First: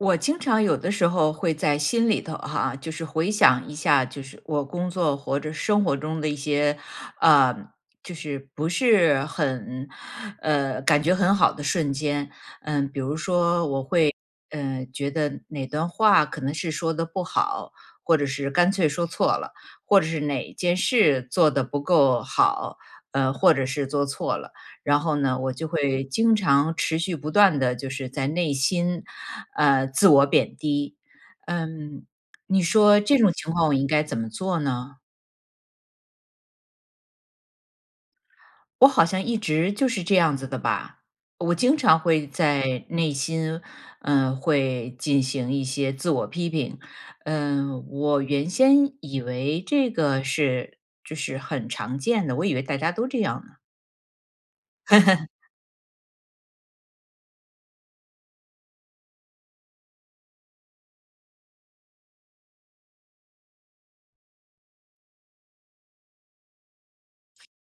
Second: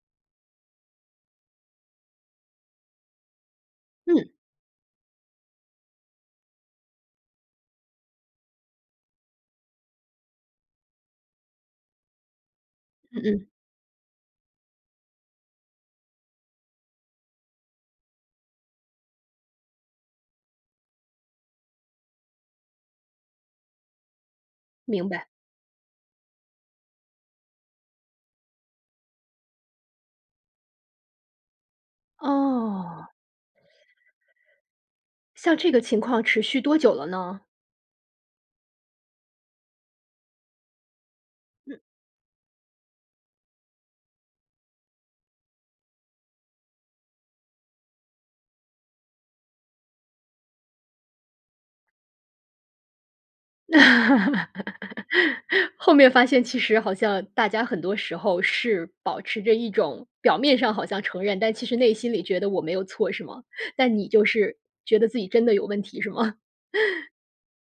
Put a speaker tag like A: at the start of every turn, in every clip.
A: 我经常有的时候会在心里头哈，就是回想一下，就
B: 嗯。
A: 是我工作或者生活中的一些，呃，就是不是很，呃，感觉很好的瞬间。嗯，比如
B: 嗯，嗯。
A: 说我会，嗯，觉得哪段话可能是说得不好，或者是干脆说错了，或者是哪件事做得不够好，呃，或者是做错了。然
B: 明
A: 后
B: 白。
A: 呢，我就会经常持续不断地就是在内心，呃，自我贬低，嗯。你说
B: 哦。
A: 这种情况我应该怎么做呢？
B: 像这个情况持续多久了呢？
A: 我好像一直就是这样子的吧？我经
B: 嗯。
A: 常会在内心，嗯，会进行一些自我批评，嗯。我原先以为这个是就是很常见的，我以为大家都这样呢。
B: 那 后面发现其实好像大家很多时候是保持着一种-表面上好像承认，但其实内心里觉得：“我没有错”，是吗？但你就是觉得自己真的有问题，是吗？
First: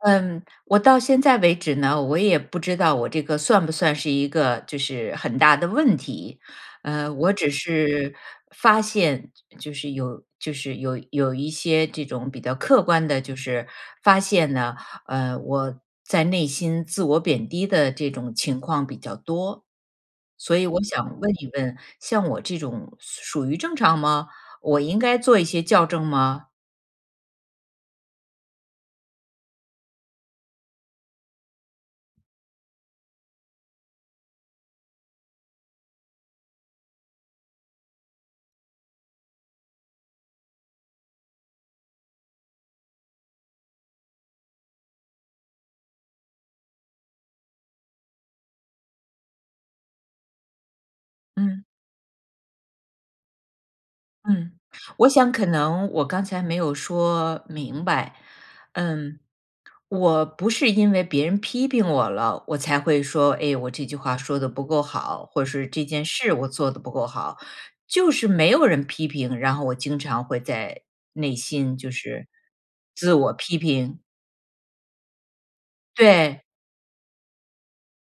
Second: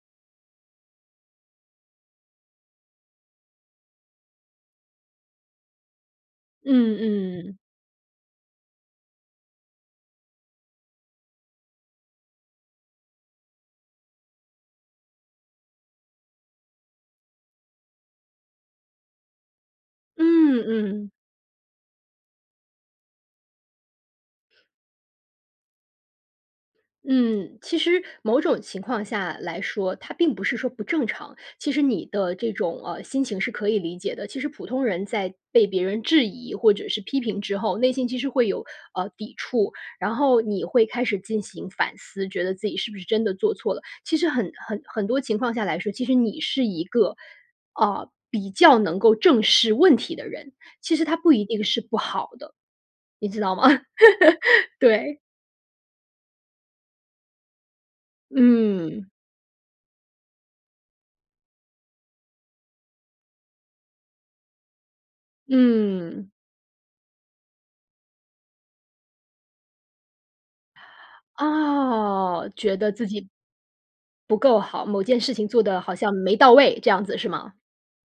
A: 嗯。我到现在为止呢，我也不知道我这个算不算是一个就是很大的问题。
B: 嗯，
A: 呃，我只
B: 嗯。
A: 是发现，就就是有就是有有一些这种比较客观的就是，发现呢，呃，我在内心自我贬低的这种情况比较多。所
B: 嗯，
A: 以我
B: 嗯。
A: 想问一问-像我这种属-属于正常吗？我应该做一些校正吗？
B: 嗯。其实某种情况下来说，它并不是说不正常。其实你的这种，呃，心情是可以理解的。其实普通人在被别人质疑或者是批评之后，内心其实会有，呃，抵触。然后你会开始进行反思，觉得自己是不是真的做错了。其实很很很多情况下来说，其实你是一个，呃，比较能够正视问题的人。其实它不一
A: 嗯。
B: 定是不好的，你知道吗？
A: 嗯。我
B: 对。
A: 想可能我刚才没有说明白，
B: 嗯。
A: 嗯。我不是因为别人批评我了，我才会说-哎，我这句话说得不够好，或是这件
B: 嗯。
A: 事我做得不够好。就是没有人批评，然后我经常会在内心，就是，
B: 啊，觉得自
A: 自
B: 己
A: 我批评。
B: 不够好，某件事情做得好像没
A: 对。
B: 到位，这样子是吗？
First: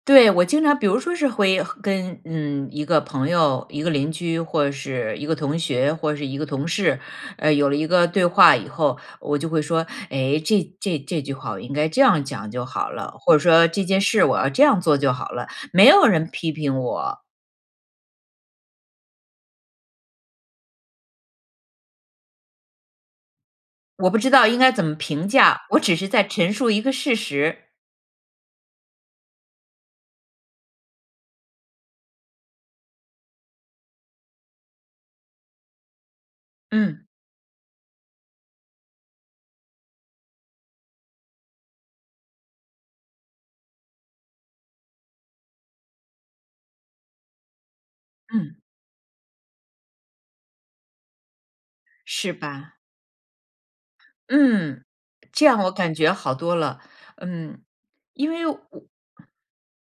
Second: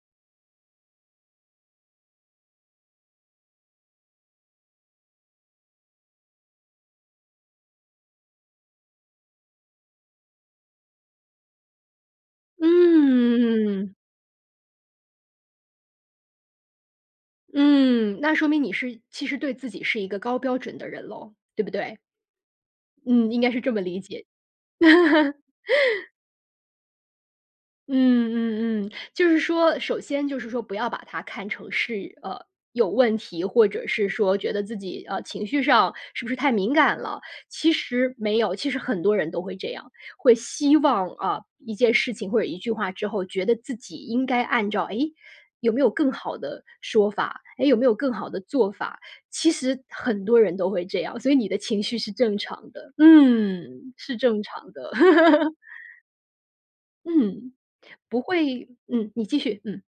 A: 对，我经常比如说是会和跟嗯，一个朋友、一个邻居，或是一个同学，或是一个同事，呃，有了一个对话以后，我就会说：“哎，这这这句话我应该这样讲就好了。”或者说：“这
B: 嗯。
A: 件事我要这样做就好了。”没有人批评我。
B: 嗯，那说明你是其实对自己是一个高标准的人咯，对不对？嗯，应该是这么理
A: 我不
B: 解。
A: 知道应该怎么评价，我只是 在陈述一个事实。
B: 嗯嗯嗯。就是说首先就是说不要把它看成是，呃，有问题，或者是说觉得自己，呃，情绪上是不是太敏感
A: 嗯。
B: 了。其实没有，其实很多人都会这样。会希望，啊，一件事情或者一句话之后，觉得自己应该按照-诶，有没有更好的说法？诶，有没有更好的
A: 嗯。
B: 做法？其实很多人都会这样，所以你的情绪是
A: 是
B: 正常
A: 吧。
B: 的。嗯，是正常
A: 嗯，
B: 的。
A: 这 样我感觉好多了，
B: 嗯，
A: 嗯。
B: 不
A: 因为我
B: 会嗯，你继续，嗯。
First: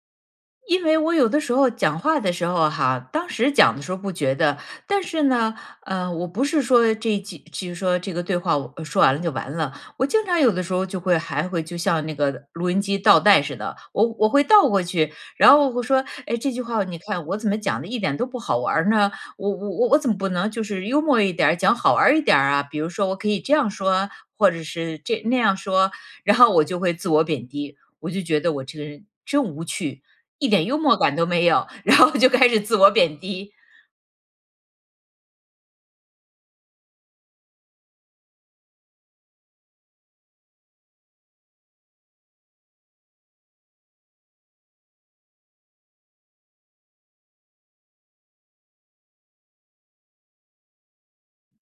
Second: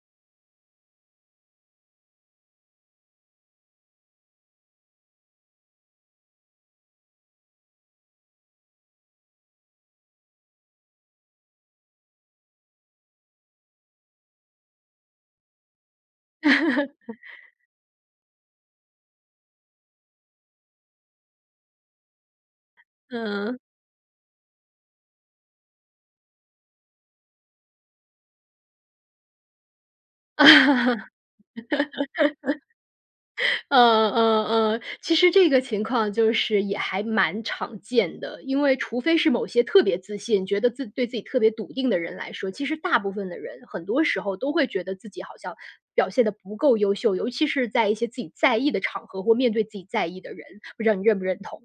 A: 因为我有的时候讲话的时候哈，当时讲的时候不觉得。但是呢，呃，我不是说这几就是说这个对话，我呃说完了就完了。我经常有的时候就会还会就像那个录音机倒带似的，我我会倒过去，然后我说：“哎，这句话你看，我怎 么讲得一点都不好玩儿呢？我我我我怎么不能就是幽默一点儿、讲好玩儿一点儿啊？“比如说-我可以这
B: 嗯。
A: 样说？或者是这那样说？然后我就会自我贬低，我就觉得我这个人真无趣，一点幽默
B: 嗯
A: 感都没有，然后就开始自我贬低。
B: 嗯嗯。其实这个情况就是也还蛮常见的。因为除非是某些特别自信，觉得自对自己特别笃定的人来说，其实大部分的人，很多时候都会觉得自己好像表现得不够优秀，尤其是在一些自己在意的场合、或面对自己在意的人，不知道你认不认同？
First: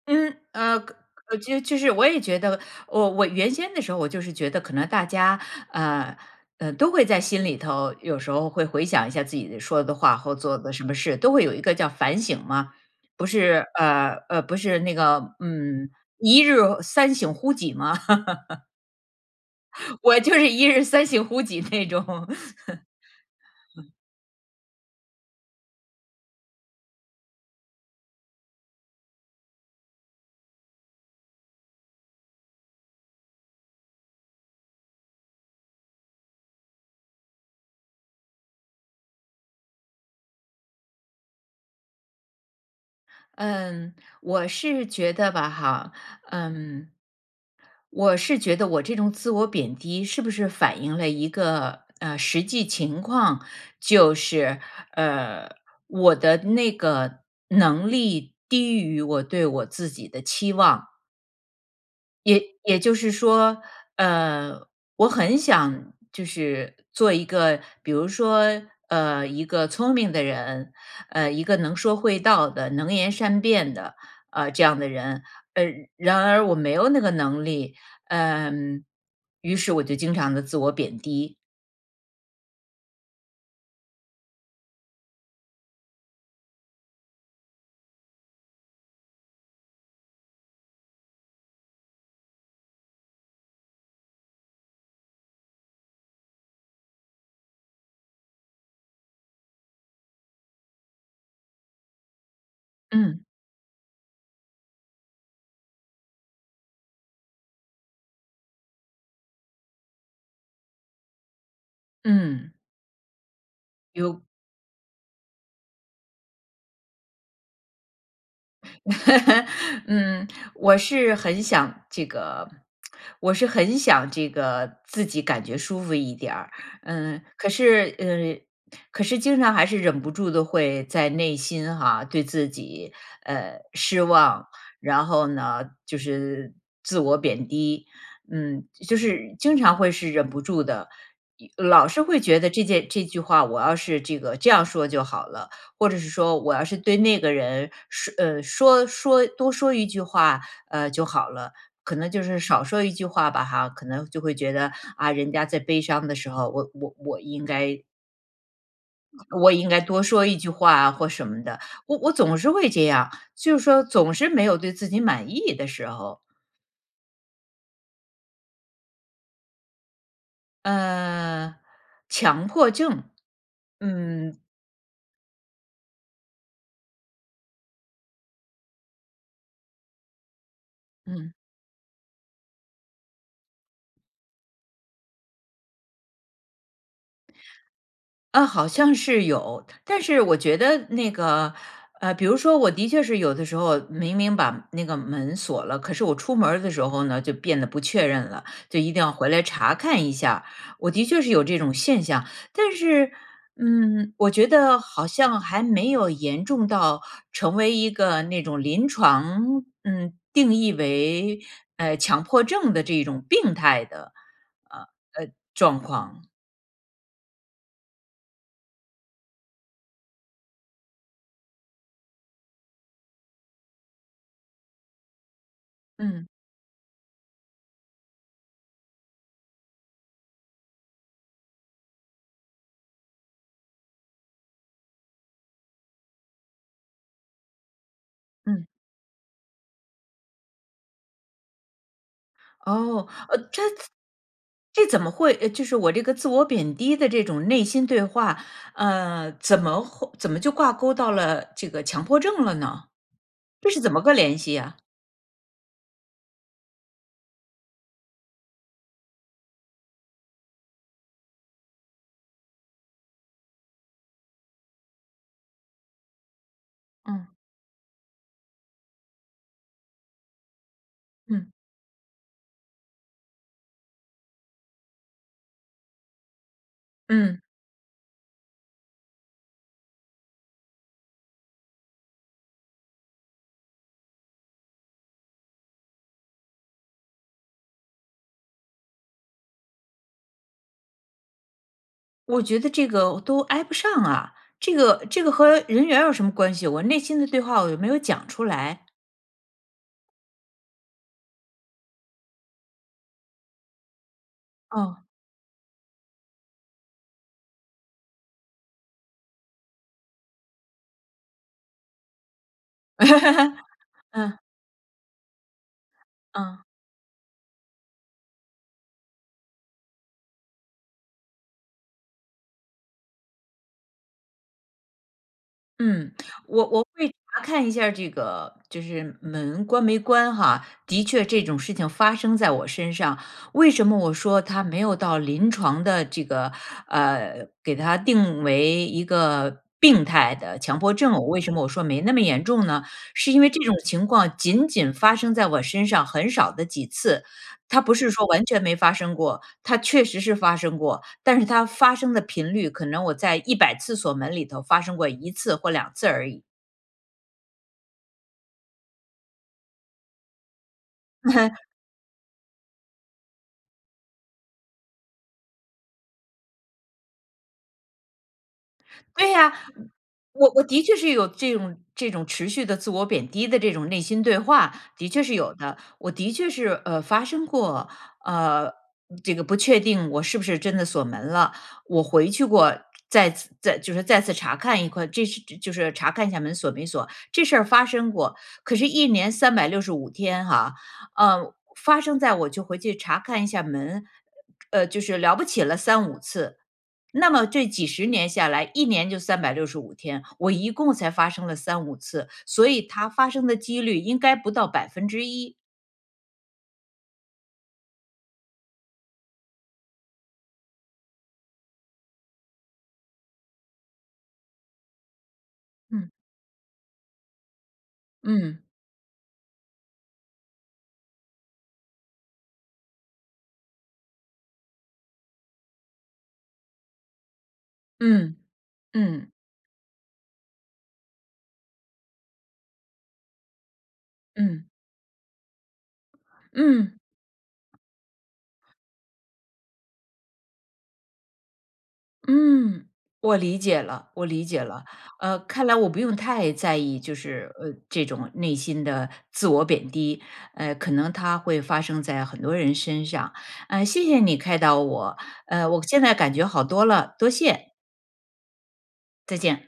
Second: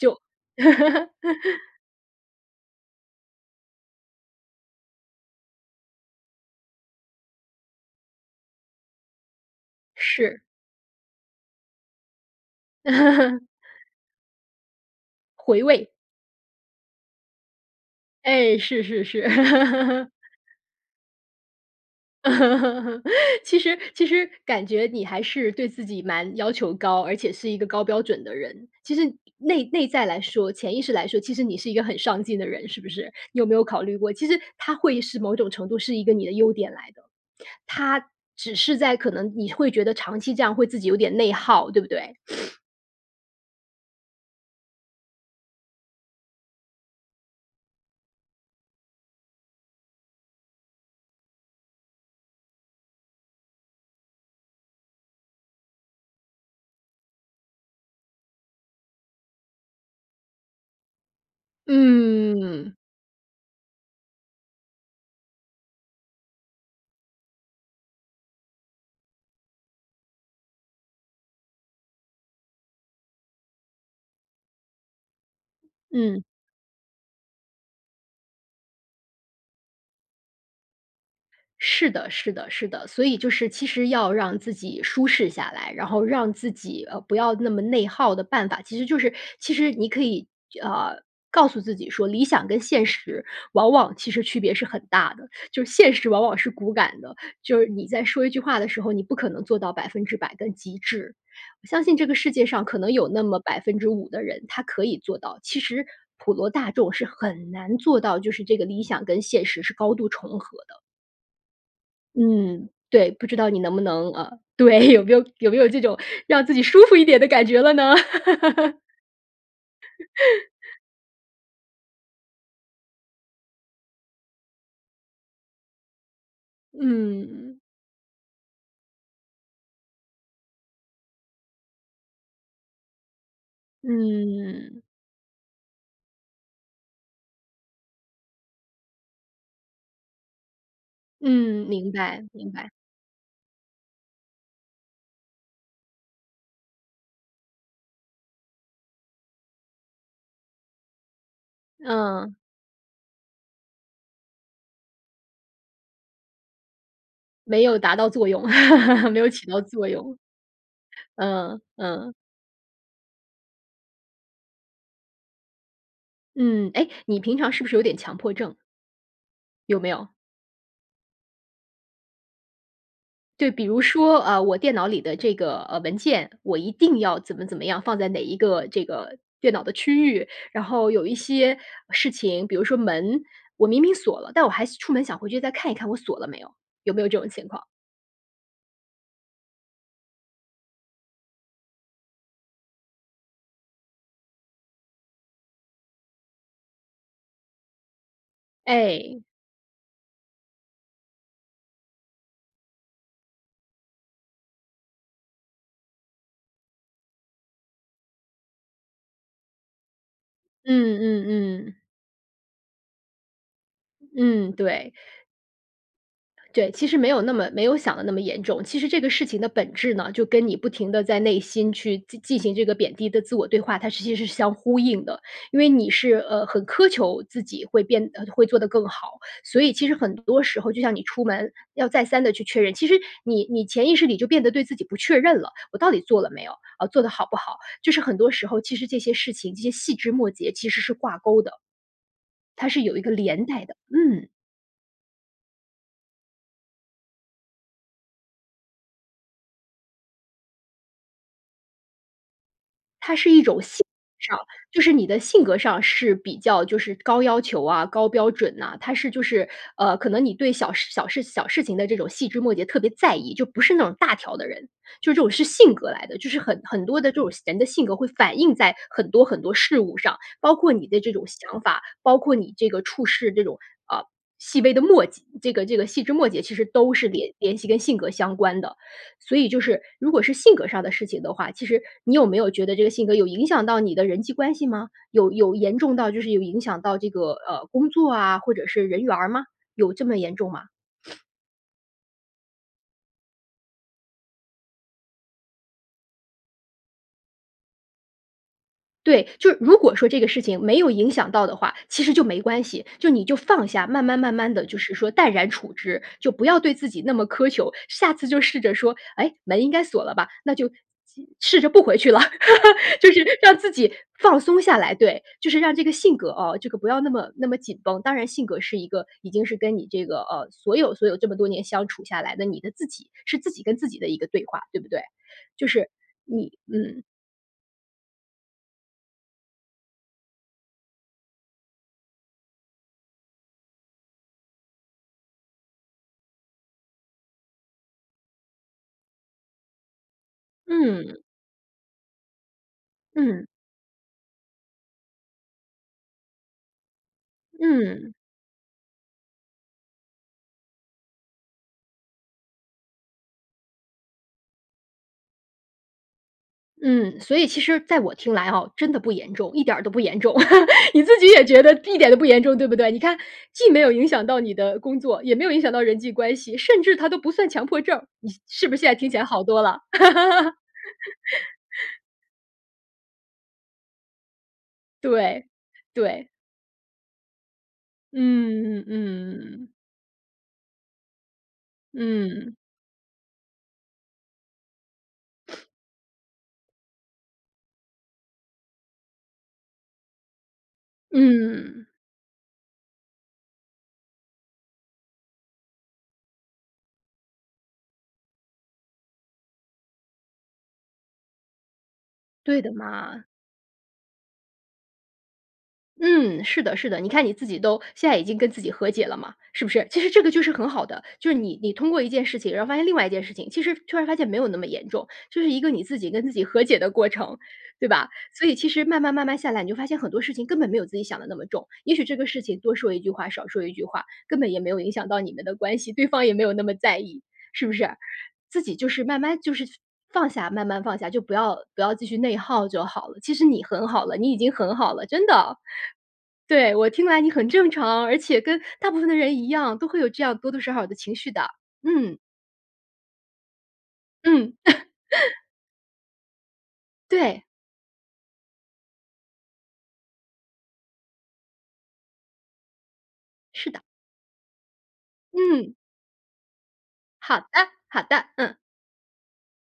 B: 就
A: 嗯 呃，可可就就是我也觉得，哦，我原先的时候我就是觉得可能大家，呃，呃都会在心里头，有时候会回想一下自己的说的话或
B: 是。
A: 做的什么事，都会有一个叫反省嘛。不是 呃，呃，不是那个，
B: 回味。
A: 嗯：“一日三省乎己”吗？
B: 哎，是是是。
A: 我就是一日三行乎己那种。
B: 其实 其实感觉你还是对自己蛮要求高，而且是一个高标准的人。其实内内在来说，潜意识来说，其实你是一个很上进的人，是不是？你有没有考虑过其实它会是某种程度是一个你的优点来的。它只是在可能你会觉得长期这样会自己有点内耗，对不对？
A: 嗯。我是觉得吧哈，嗯我是觉得我这种自我贬低是不是反映了一个，呃实际情况。就是，呃，我的那个能力低于我对我自己的期望。也
B: 嗯。
A: 也就是说，呃，我很想就是做一个，比如说，呃，一个聪明的人，呃，一个能说会道的、能言善辩的，呃，这样的人，嗯然
B: 嗯。
A: 而我没有那个能力，呃，于是我就经常地自我贬低。
B: 是的，是的，是的。所以就是其实要让自己舒适下来，然后让自己，呃，不要那么内耗的办法，其实就是其实你可以就呃，告诉自己说：“理想跟现实往往其实区别是很大的，就是现实往往是骨感的。就是你在说一句话的时候，你不可能做到100%的极致。我相信这个世界上可能有那
A: 嗯。
B: 么5%的人，他可以做到。其实普罗大众是很难做到，就是这个理想跟现实是高度重合的。
A: 嗯。
B: 嗯，对。不知道你能不能，
A: 有
B: 呃，对 有没有有没有这种让自己舒服一点的感觉了呢？
A: 嗯，我 是很想这个 我是很想这个自己感觉舒服一点儿。嗯，可
B: 嗯。
A: 是，呃，可是经常还是忍不住地会在内心哈，对自己，呃，失望，
B: 嗯。
A: 然后呢，就是自我贬低。嗯，就是经常会是忍不住的，又
B: 嗯，
A: 老
B: 明
A: 是会
B: 白，
A: 觉得
B: 明
A: 这
B: 白。
A: 件这句话我要是这个这样说就好了，或者是说我要是对那个人说呃，说说多说一句话，呃，就好了。可能就
B: 嗯。
A: 是少说一句话吧哈，可能就会觉得-啊，人家在悲伤的时候，我我我应
B: 没有
A: 该
B: 达到作用，没有起
A: 我
B: 到
A: 应该
B: 作
A: 多
B: 用。
A: 说一句话啊或什么的。
B: 嗯，
A: 我我
B: 嗯。
A: 总是会这样，就是说总是没有对自己满意的时候。
B: 嗯。哎？你平常是不是有点强迫症？有没有？
A: 呃，强迫症，
B: 对，比如说，
A: 嗯。
B: 呃，我电脑里的这个，呃，文件，我一定要怎么怎么样，放在哪一个这个电脑的区域。然后有一
A: 嗯。
B: 些事情，比如说门，我明明锁了，但我还是出门想回去再看一看我锁了没有，有没有这种情况？
A: 呃，好像是有。但是我觉得那个，呃比如说我的确是有的时候明明把那个门锁了，可是我出门儿的时候呢，就变得不确认了，就一定要
B: 哎。
A: 回来查看一下，我的确是有这种现象。但是，嗯，我觉得好像还没有严重到成为一个那种临床，嗯定义
B: 嗯，嗯，
A: 为，
B: 嗯。
A: 呃，强迫症的这一种病态的，
B: 嗯，
A: 呃，呃，
B: 对。
A: 状况。
B: 对，其实没有那么没有想的那么严重。其实这个事情的本质呢，就跟你不停地在内心去进进行这个贬低的自我对话，它是其实是相呼应的。因为你是，
A: 嗯。
B: 呃，很苛求自己会变呃，会做得更好。所以其实很多时候就像你出门要再三地去确认，其实你你潜意识里就变得对自己不确认了-我到底做了没有？呃，做得好不好？就是很多时候，
A: 嗯。
B: 其实这些事情、这些细枝末节其实是挂钩的。它是有一
A: 哦，
B: 个
A: 呃，
B: 连
A: 它
B: 带的，嗯。
A: 这怎么会呃，就是我这个自我贬低的这种内心对话，呃，怎么会怎么就挂钩到了这个强迫症了呢？
B: 它是一种
A: 这
B: 性
A: 是怎么个
B: 格
A: 联
B: 上
A: 系呀？
B: 就是你的性格上是比较就是高要求啊、高标准呐。它是就是，呃，可能你对小事小事小事情的这种细枝末节特别在意，就不是那种大条的人。就是这种是性格来的，就是很很多的这种
A: 嗯。
B: 性人的性格会反映在很多很多事物上，包括你的这种
A: 嗯。
B: 想法，包括你这个处事这种，啊，细微的末节这个这个细枝末节其实都是联
A: 嗯。
B: 联系跟性格相关的。所以就是如果是性格上的事情的话，其实你有没有觉得这个性格有影响到你的人际关系吗？有有严重到就是有影响到这个，呃，工作啊，或者是人缘儿吗？有这么严重吗？
A: 我觉得这个我都挨不上啊，这个这个和人缘儿有什么关系，我内心的对话我又没有讲出来。
B: 对。就是如果说这个事情没有影响到的话，其实就没关系，就你就放下，慢慢慢慢地就是
A: 哦。
B: 说淡然处之，就不要对自己那么苛求。下次就试着说：“哎，门应该锁了吧？那就既试着不回去了。就是让自己
A: 嗯。
B: 放松下来，对。就是让这个性格啊，
A: 嗯。
B: 这个不要那么那么紧绷。当然性格是一个已经是跟你这个，呃，所有，所有这么多年相处下来的，你的自己是自己跟自己的一个对话，对不对？就是，
A: 嗯。
B: 你
A: 我我
B: 嗯。
A: 会查看一下儿这个就是门关没关哈，的确这种事情发生在我身上。为什么我说它没有到临床的这个，呃，给它定为一个病态的强迫
B: 嗯。
A: 症，为什么我说没那么严重呢？是因
B: 嗯。
A: 为这种情况仅仅发生在我身上很少的几次。它不是
B: 嗯。
A: 说完全没发生过。它确实是发生过，但是它发生的频率可能我在100次锁门里头发生过1次或2次而已。
B: 嗯。所以其实在我听来哦，真的不严重，一点儿都不严重。你自己也觉 得一点都不严重，对不对？你看-既没有影响到你的工作，也没有影响到人际关系，甚至它都不算强迫症儿，你是不是现在听起来
A: 对
B: 好
A: 呀。
B: 多啦。
A: 我我我的确是有这种 这种持续的自我贬低的这种内心对话，的确是
B: 对，
A: 有的。我
B: 对。
A: 的确是，呃，发生过，呃，嗯
B: 嗯，
A: 这个不
B: 嗯。
A: 确定我是不是真的锁门了，我回去
B: 嗯。
A: 过再次再就是再次查看一块这是这就是查看一下门锁没锁。这事儿发生过。可是1年365天哈，呃
B: 嗯。
A: 发生在我就回去查看一下门，呃就是了不起了3-5次。那么这几十年下来，1年就365天，我一共才发生了3-5次，
B: 对
A: 所
B: 的
A: 以它
B: 嘛。
A: 发生的几率应该不到1%。
B: 嗯，是的，是的。你看你自己都现在已经跟自己和解了嘛，是不是？其实这个就是很好的，就是你你通过一件事情，然后发现另外一件事情，其实突然发现没有那么严重，就是一个你自己
A: 嗯。
B: 跟自己和解的过程，对吧？所以
A: 嗯。
B: 其实慢慢，慢慢下来，你就发现很多事情根本没有自己想得那么重。也许这个事情多说一句话，少说一句话，根本也没有影响到你们的关系，对方也没有那么在意，是不是？
A: 嗯，
B: 自己就是慢
A: 嗯。
B: 慢就是放下，慢慢放下。就不要不要继续内耗就好了。其实你很好了，你已经
A: 嗯。
B: 很好了，真的。对，我
A: 嗯。
B: 听来你很正常，而且跟大部分的人一样，都会有这样多多少少的情绪的。嗯。
A: 嗯。我理解了，我理
B: 嗯。
A: 解了。呃，看来我不用太在意，就
B: 对。
A: 是，呃，这种内心的自我贬低。呃，可能它会发生在很多人身上，
B: 是的。
A: 呃，谢谢你开导我，呃，
B: 嗯。
A: 我现在感觉好多了，多
B: 好的，
A: 谢。
B: 好的，嗯。
A: 再见。